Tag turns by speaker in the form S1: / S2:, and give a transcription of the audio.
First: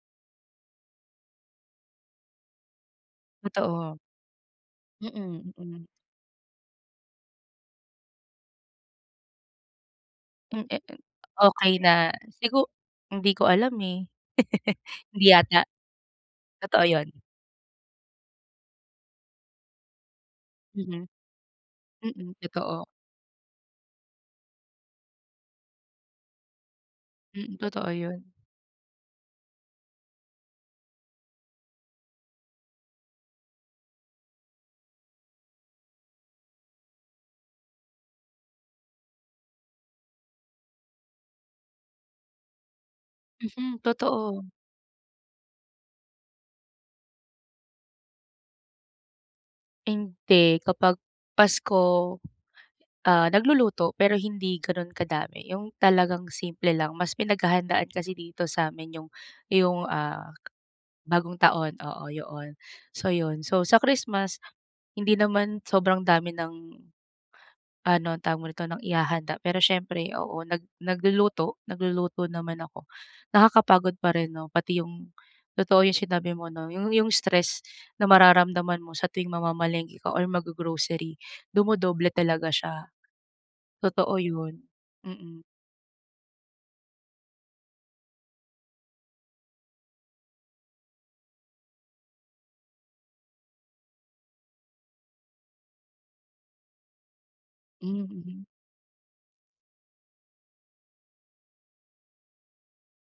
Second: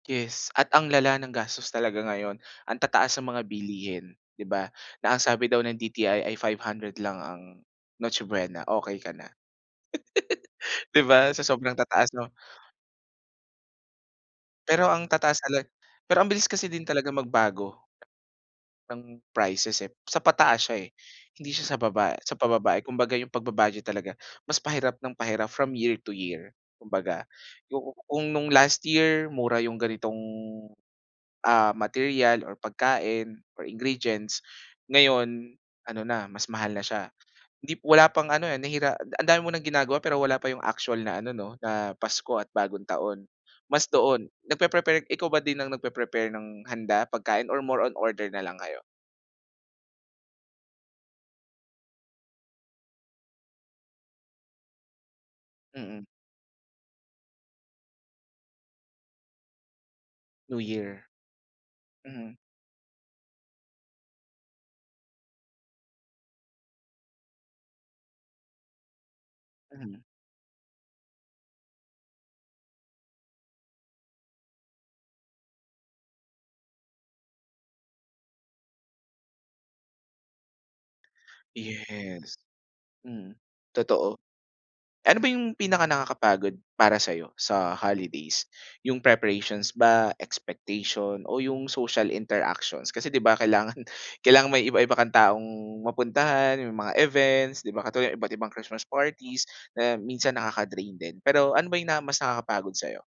S1: Yes. At ang lala ng gastos talaga ngayon. Ang tataas ng mga
S2: Totoo.
S1: bilihin, di ba? Na ang sabi
S2: Mm,
S1: daw ng
S2: mm.
S1: DTI ay 500 lang ang Noche Buena, okay ka na.
S2: Mm, eh
S1: Di
S2: eh,
S1: ba? Sa sobrang
S2: okay na.
S1: tataas 'no?
S2: Sigu hindi ko alam eh.
S1: Pero ang
S2: Hindi
S1: tataas
S2: yata.
S1: tala pero ang bilis kasi din
S2: Totoo
S1: talaga
S2: 'yon.
S1: magbago ng prices eh. Sa pataas siya eh,
S2: Mm.
S1: hindi siya sa baba
S2: Mm,
S1: sa pababa eh.
S2: totoo.
S1: Kumbaga yung pagba-budget talaga mas pahirap ng pahirap from year to year kumbaga.
S2: Mm. Totoo
S1: Ku
S2: yun.
S1: kung nung last year mura yung ganitong, ah, material, or pagkain, or ingredients, ngayon ano na mas mahal na siya. Hindi p wala pang ano eh, nahira ang dami mo nang ginagawa pero wala pa yung actual na ano 'no, na Pasko at Bagong Taon,
S2: Mhm.
S1: mas doon.
S2: Totoo.
S1: Nagpe-prepare ikaw ba din ang nagpe-prepare ng handa, pagkain, or more on order nalang kayo?
S2: Hindi. Kapag Pasko ah, nagluluto, pero hindi ganun kadami. Yung
S1: Mhm.
S2: talagang simple lang. Mas pinaghahandaan kasi dito sa 'min yung yung ah,
S1: New Year.
S2: Bagong Taon. Oo, yo
S1: Mhm.
S2: 'on. So yun. So sa Christmas, hindi naman sobrang dami ng ano, tawag mo nito, ng ihahanda. Pero
S1: Mhm.
S2: siyempre, oo, nag nagluluto nagluluto naman ako. Nakakapagod pa rin 'no? Pati yung totoo yung sinabi mo 'no? Yung yung stress na mararamdaman mo sa tuwing mamamalengke ka or mag-go-grocery, dumodoble
S1: Yes.
S2: talaga siya.
S1: Mm, totoo.
S2: Totoo yun.
S1: Eh ano ba
S2: Mhm.
S1: yung pinakanakakapagod para sayo sa holidays? Yung preparations ba, expectation, o yung social interactions? Kasi, 'di ba kailangan kailangan may iba-iba kang taong mapuntahan, yung mga events, di ba? Katulad ng
S2: Mm.
S1: iba-ibang Christmas parties, na minsan nakaka-drain din. Pero ano ba yung na mas nakakapagod sayo?